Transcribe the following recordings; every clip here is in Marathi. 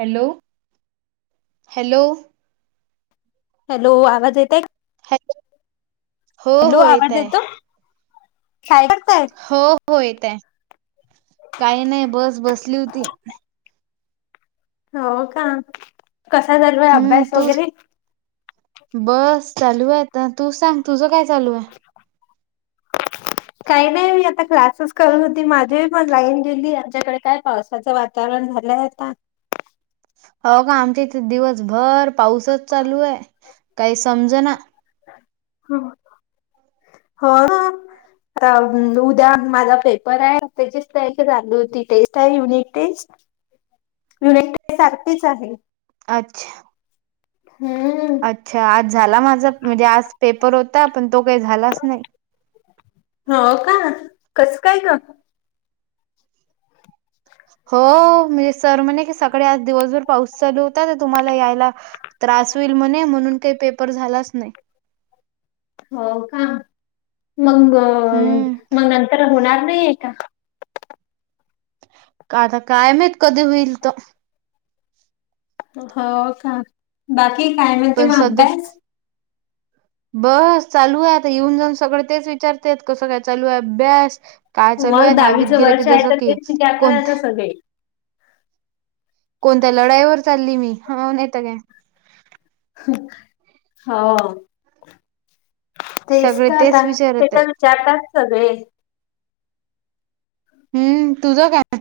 Hello, hello. हॅलो आवाज येतय? हो हॅलो हो आवाज येतय. येतो काय करताय हो हो येतय. काही नाही बस बसली होती. हो का, कसा चालूय हम्म अभ्यास तू वगैरे? बस चालू आहे आता. तू सांग तुझ काय चालू आहे? काही नाही मी आता क्लासेस करत होती. माझी पण लाईन गेली आच्याकडे काय पावसाचं वातावरण झालं. [unintelligible] ता. [inaudible] हो का. आमच्या इथे दिवसभर पाऊसच चालू आहे. काही समज ना. हा. हा. आ उद्या माझा पेपर आहे त्याचीच त चाल होती टेस्ट आहे युनिट टेस्ट. [inaudible] [unintelligible] सारखच आहे. अच्छा. हम्म अच्छा आज झाला माझा म्हणजे आज पेपर होता पण तो काही झालाच नाही. [inaudible] हो का, कस काय ग? हो मी. सर म्हणे सगळे आज दिवसभर पाऊस चालू होता तर तुम्हाला यायला त्रास होईल म्हणे म्हणून काय पेपर झालाच नाही. हो का, मग हम्म म नंतर होणार नाहीय का? आता काय माहित कधी होईल तो. हो का बाकी काय म्हणते पण मग सध्या अभ्यास? बस चालू आहे आता येऊन जाऊन सगळं तेच विचारते कसं काय चालू आहे अभ्यास. काय चालू आहे मग दहावीत दहावीचं गेले की वर्ष आहे जसं तर की तेच विचारतात आता कोणते. सगळे. कोणत्या लढाईवर चालली ह नाही ते काय. हा. तेच सगळे का आता विचारत आहेत पेपर विचारतात सगळे. हम्म, तुझं काय?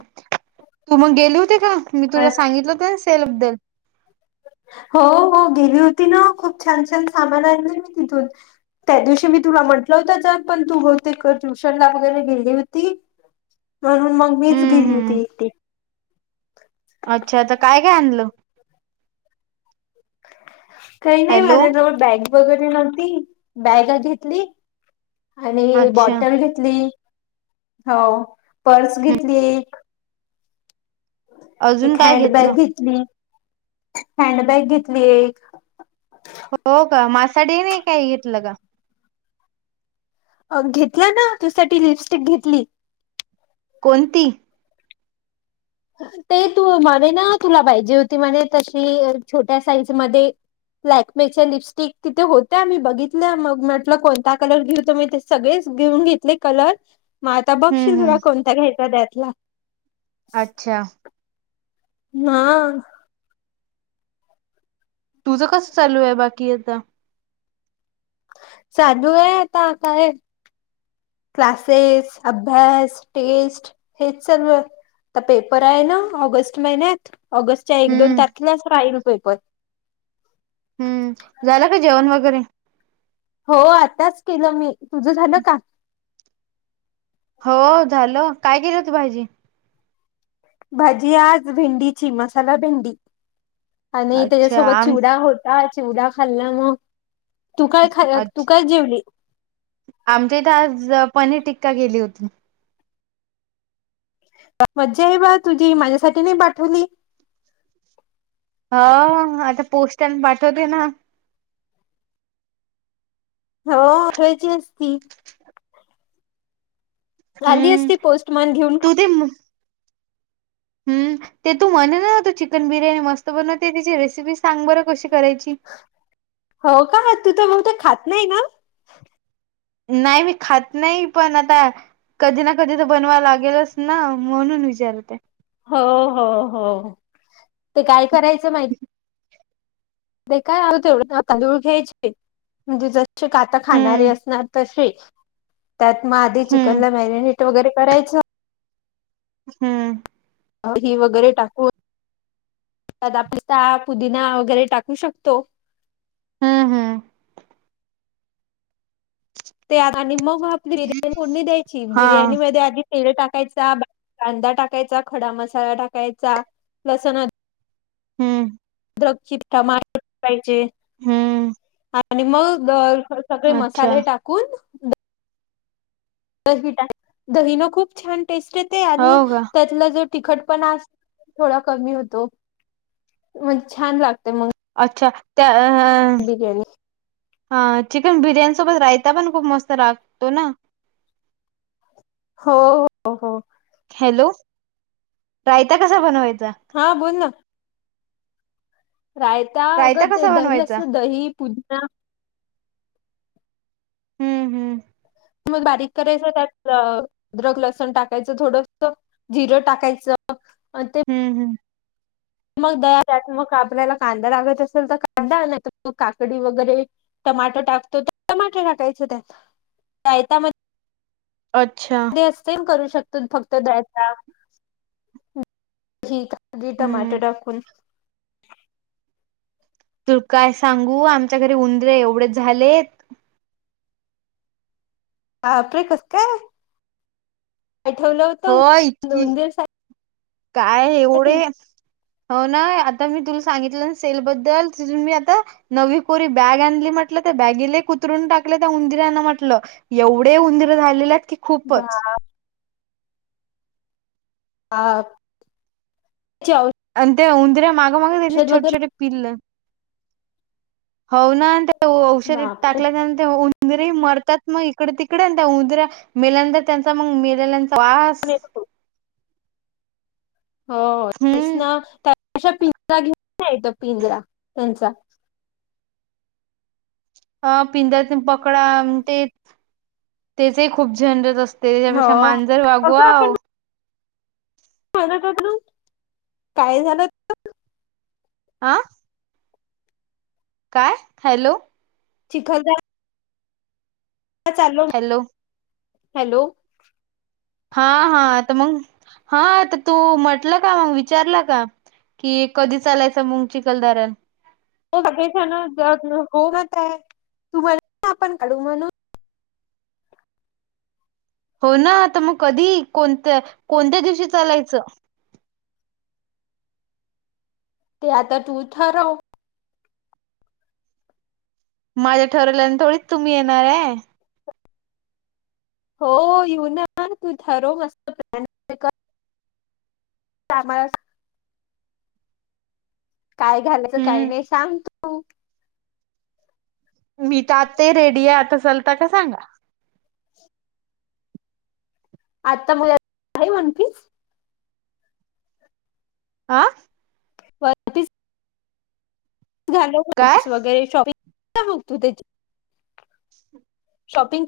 तू मग गेली होते का मी हा. तुला सांगितलं होतस. [unintelligible] हो हो गेली होती ना खूप छान छान सामान आणले मी तिथून. त्या दिवशी मी तुला म्हटलं होत जा पण तू ग होते कर ट्युशन ला वगैरे गेली होती. [inaudible] म्हणून मग मीच हम्म गेली हम्म होती एकटी. अच्छा काय काय आणलं? काही नाही हॅलो माझ्याजवळ बॅग वगैरे नव्हती बॅग घेतली आणि अच्छा बॉटल घेतली. हो, पर्स घेतली एक. अजून एक काय घेतलं हँडबॅग घेतली. हॅडबॅग घेतली एक. हो का माझ्यासाठी नाही काय घेतलं ग? घेतला ना तुझ्यासाठी लिपस्टिक घेतली. कोणती ते तु म्हणे ना तुला पाहिजे होती म्हणे तशी छोट्या साईज मध्ये. लॅकमेचे लिपस्टिक तिथे होत्या मी बघितल्या मग म्हटलं कोणता कलर घेऊ तो मी ते सगळेच घेऊन घेतले कलर म आता बघशील हम्म तुला हम्म कोणता घ्यायचा त्यातला? अच्छा. ना. तुझं कस चालूय बाकी आता? चालूय आता काय क्लासेस, अभ्यास, टेस्ट हेच सर्व ता पेपर हाय ना ऑगस्ट महिन्यात ऑगस्टच्या एक दोन हम्म तारखेलाच राहील पेपर. हम्म झालं का जेवण वगरे? हो आताचं केलं मी तुझ झालं का? हो झालं काय केली होती भाजी? भाजी आज भेंडीची मसाला भेंडी आणि अच्छा तेच्यासोबत आम चिवडा होता, चिवडा खाल्ला म तू काय ख अच्छ तू काय जेवली? आमच्या इथे आज पनीर टिक्का केली होती. मज्जा आहे बा तुझी माझ्यासाठी नाही पाठवली? ह ह आता पोस्टाने पाठवते ना. हो अ ठे झाली हम्म असती पोस्टमॅन घेऊन हम् ते तू म्हणे ना चिकन बिर्यानी मस्त बनवते तेची रेसिपीस सांग बरं कशी करायची? हो का तू तर म खात नाही ना? नाइ मी खात नाइ पण आता कधी ना कधी त बनवा लागेलच ना म्हणून विचारते हो हो हो ते काय करायचं माहि ते काय [unintelligible] तांदूळ घ्यायचे, म्हणजे जसे का‌ता हम्म खाणारे असणार तशे त्यात म आधी चिकन हम्म ला मॅरिनेट वगरे करायचं हम्म. अं दही वगरे टाकून त्यात आपली ताक, पुदिना वगरे टाकू शकतो? हम्म हम्म. त्यात आणि म आपली बिर्याणी फोडणी द्यायची, हा बिर्याणी मध्ये आधी तेल टाकायचा, [unintelligible] कांदा टाकायचा, खडा मसाला टाकायचा, लसूण हम्म. अद्रक [unintelligible] टमाटर पाहिजे. हम्म. आणि मग सगळे अच्छा मसाले टाकून दही [unintelligible] दहीन खूप छान टेस्ट येत आणि हो का त्यातला जो तिखट पण आस थोडा कमी होतो, म्हणजे छान लागते म अच्छा त्या अ हा चिकन बिर्याणी सोबत रायता पण खूप मस्त लागतो ना. हो [unintelligible] हो. हॅलो रायता कसा बनवाय हा बोल ना. रायता अगं ते कसा दही बनवायचा? असं दही पुदना हम्म हम्म. म बारीक करायचं त्यात अद्रक लसूण टाकायचं थोडस जिरं टाकायचं हम्म हम्म. म दयाला म आपल्या ला कांदा लागत असेल तर कांदा नाय तर काकडी वगरे टोमॅटो टाकतो त्यात टमाट टाकायच त्यात रायता मध्ये अच्छा डीएसपीन करू शकतो फक्त द्यायचा ठीक हाय. आधी टमाट हम्म. टाकून तू काय सांगू आमच्या घरी उंदर एवढे झालेत. बापरे कस काय आठवलं हो होतं. इतकी दोन दिसांनी काय एवढे हो ना आता मी तुल सां सागितलनसेल चू मी आता नवीन कोरी बॅग आणली म्हटलं त्या बॅगला कुतरून टाक. पहिलं त्या उंदिरान म्हटलं. एवढे उंदीर झालेले की खूपच बाप आ चेव ते उंदरा माग माग त्यांची छोटे छोटे पिल हावना ते औषध बापरे टाकल्याच्या वून उंद्रे मरतात मग इकडे तिकडे उंदऱ्या मेल्या त्यांच्या मग मेल्याचा वास. ह तेच हम्म ना त्या अशा [unintelligible] पिंजरा त्यांचा हा पिंजानी पकडा तेच तेचही खूप झंझट अस हो तेज्यापेक्षा मांजर वागवाव पर ककनव काय झालं गं आ काय हॅलो? चिखल जा. आत चालो हॅलो हॅलो. हा हा त मंग हा तू तू म्हटलं का मग विचारलं का? की कधी चालायचं मग चिखलदारन हो सग हो मत आहे तू म्हण आपण काढू म्हणून हो ना आता मग कधी कोणत्य कोणत्या दिशी चालायचं. ते आता तू थरव. माझ्या ठरवल्यानी थोडीच तुम्ही येणाराय. हो येऊना तू ठरव मस्त प्लॅ न बी क कमालस काय घालायचं काय हम्म नाय सांग तू मी त्यात रेडी आता चालता का सांगा. आता मुला लय मन तीस आ वर तीस तु घालावं वन काय पीस वगैरे शॉपिंग फी काय बगतो त्याची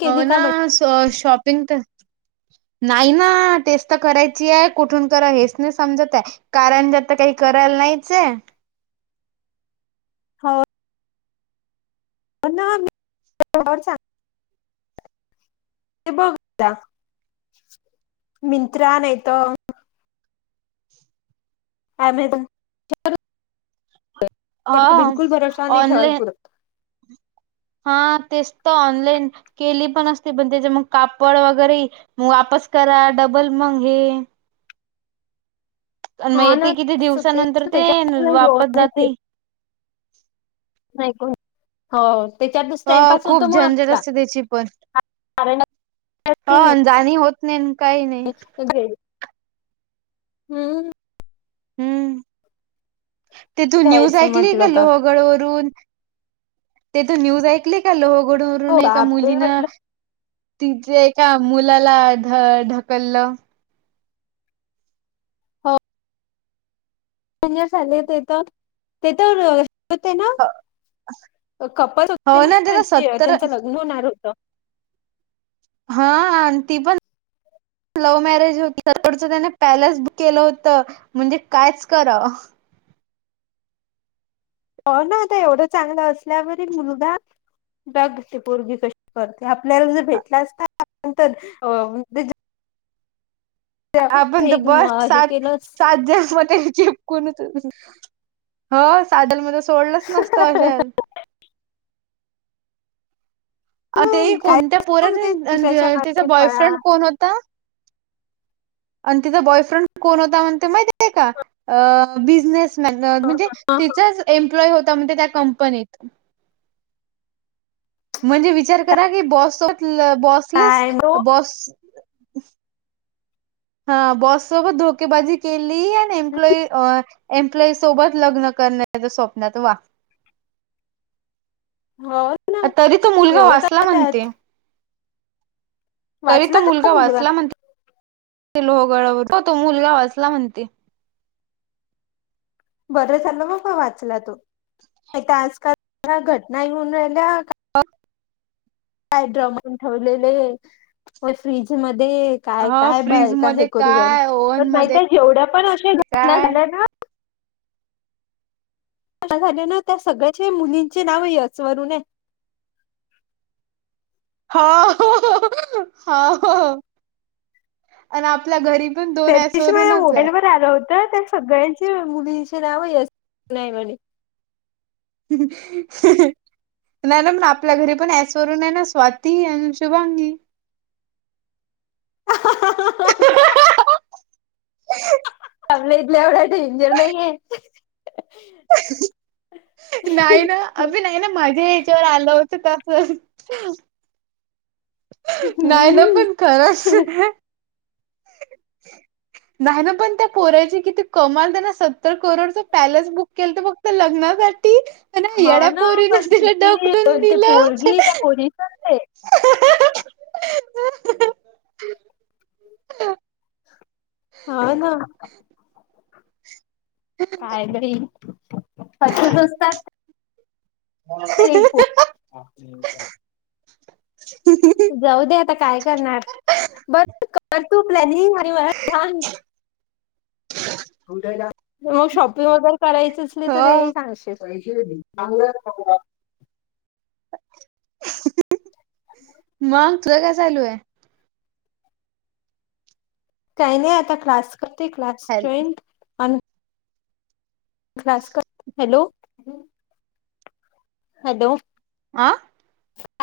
हो ना सो शॉपिंग तन नाही ना तेच तर करायचाय कुठून करावं हेच नाही. समजत हाय कारण जत काही करायला नाहीच हे. थो. आणा मी तोड वर सांग. ते बघ मिंत्रा, मींत्रा नाही तर एमेझॉन तर हा बिलकुल भरोसा नाही ठेवाल ऑनलाईन पुूरत हा तेच तर ऑनलाईन केली पण असते पण त्याच्या मग कापड वगैरे वाप [unintelligible] करा डबल मंग हे. अन मग हा ना येते किती तेच दिवसानंतर तेच त्याच् [unintelligible] ते वापस जाते नाही कोण? हो त्याच्यतच अ टाइमपास होतो खूप मग झंझट आपला असते त्याची पण अ जाणी होत नाही अन काही नाही हम्म. हम्म ते तू न्यूज घ्यायचं ऐकली म्हटलं ग तर लोहगड वरून ते तू न्यूज ऐकली का लोहगडवरून हो एका बापरे म्हटलं मुलीनं तिथे एका मुलाला ढ ढकललं. हो [unintelligible] झाले ते तर ते तर हो ते ना कपल हो होते ना त्याचा म्हणज सत्तर त्यांच लग्न होणार होत. हा आणि ती पण लव्ह मॅरेज होती तोडचं त्याने पॅलेस बुक केलं होत म्हणजे कायच करा हो ना आता एवढं चांगलं असल्यावरहि मुलगा बघ ती पोरगी कशी करते, आपल्याला ज भेटला असता ना नंतर अं [unintelligible] आपण तर बस म- हे सात केलं असतं. सात जन्म ते चिपकून हो सादल [unintelligible] सोडलच नसतं अशाल अ ते तू काय कोण त्या बोलते पोराचं? अन दुसऱ्याच्या त्याचा मागे पळा बॉयफ्रेंड कोण होता? आणि तिचा बॉयफ्रेंड कोण होता म्हणते माहिती आहे का? बिझनेस म्हणजे तिचाच एम्प्लॉय होता म्हणजे त्या कंपनीत म्हणजे विचार करा की बॉससोबत लं बॉसलेच काय मग? बॉस [unintelligible] हा बॉस सोबत धोकेबाजी केली, आणि एम्प्लॉई एम्प्लॉई सोबत लग्न. करण्याच्या स्वप्नात वा हो ना तरी तो मुलगा एवढं वाचला काय म्हणतेय. त्यात तरी तो मुलगा वाचला म्हणतेय. ते लोहगडावर हो तो मुलगा वाचला म्हणते. बरं झालं बा बा वाचला तो. नाहीतर आजकाल [unintelligible] घटना येऊन राहिल्या [inaudible] काय ड्रमन ठेवलेले व फ्रीज मध्ये दे काय ह काय फ्रीज बायका हे मध्ये करू काय राह्यला पण ओव्हन मध्ये माहिते? जेवढ्या पण अशा घटना काय झाल्या ना झाल्या ना त्या सगळ्याचे मुलींचे नाव यच वरून आहे. [inaudible] हा हा हा हो आणि आपल्या घरी पण दोन त्या दिशी माझ्या ऍसवरूनच आहे. मोबाईलवर आलं होत तर त्या सगळ्यांचे मुलींचे नावही [unintelligible] अस नाही म्हणे. हं हं नाही ना मण आपल्या घरी पण स वरून आहे ना स्वाती अन शुभांगी. [inaudible] [unintelligible] आपल्या इथल्या एवढा डेंजर नाहीये. [unintelligible] [unintelligible] नाही ना अभी नाही ना मजे याच्यावर आलं होतं तसं. नाही ना हम्म पण खरंच. [unintelligible] [unintelligible] नाही ना पण त्या पोराची किती कमाल त्याना सत्तर करोडच पॅलेस बुक केल तर ठ बग. [unintelligible] हो ना पण किती ढकलून ते दिलं. पोरगी का पोरिसन ते. हा ना. काय नाहीई कसतात. तेपू. जाऊ दे आता काय करणार बर कर. तू प्लाद ख म [inaudible] मग शॉपिंग वगैरे करायच असली तर हो सांगशील. पै बांग बां [inaudible] मग तुझ काय चालू आहे? काही नाही आता क्लास करते क्लास हॅल जॉईन. हॅलो. हॅलो. आह.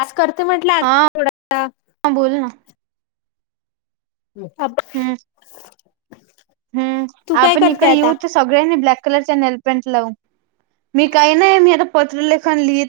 आज करते म्हटलं आ थोडासा. बोल ना अबे. हम् आपण इकडे येऊथ सगळ्यांनी ब्लॅक. कलर नेल पेंट लावू मी काही नाही मी आता पत्र लेखन लिहित.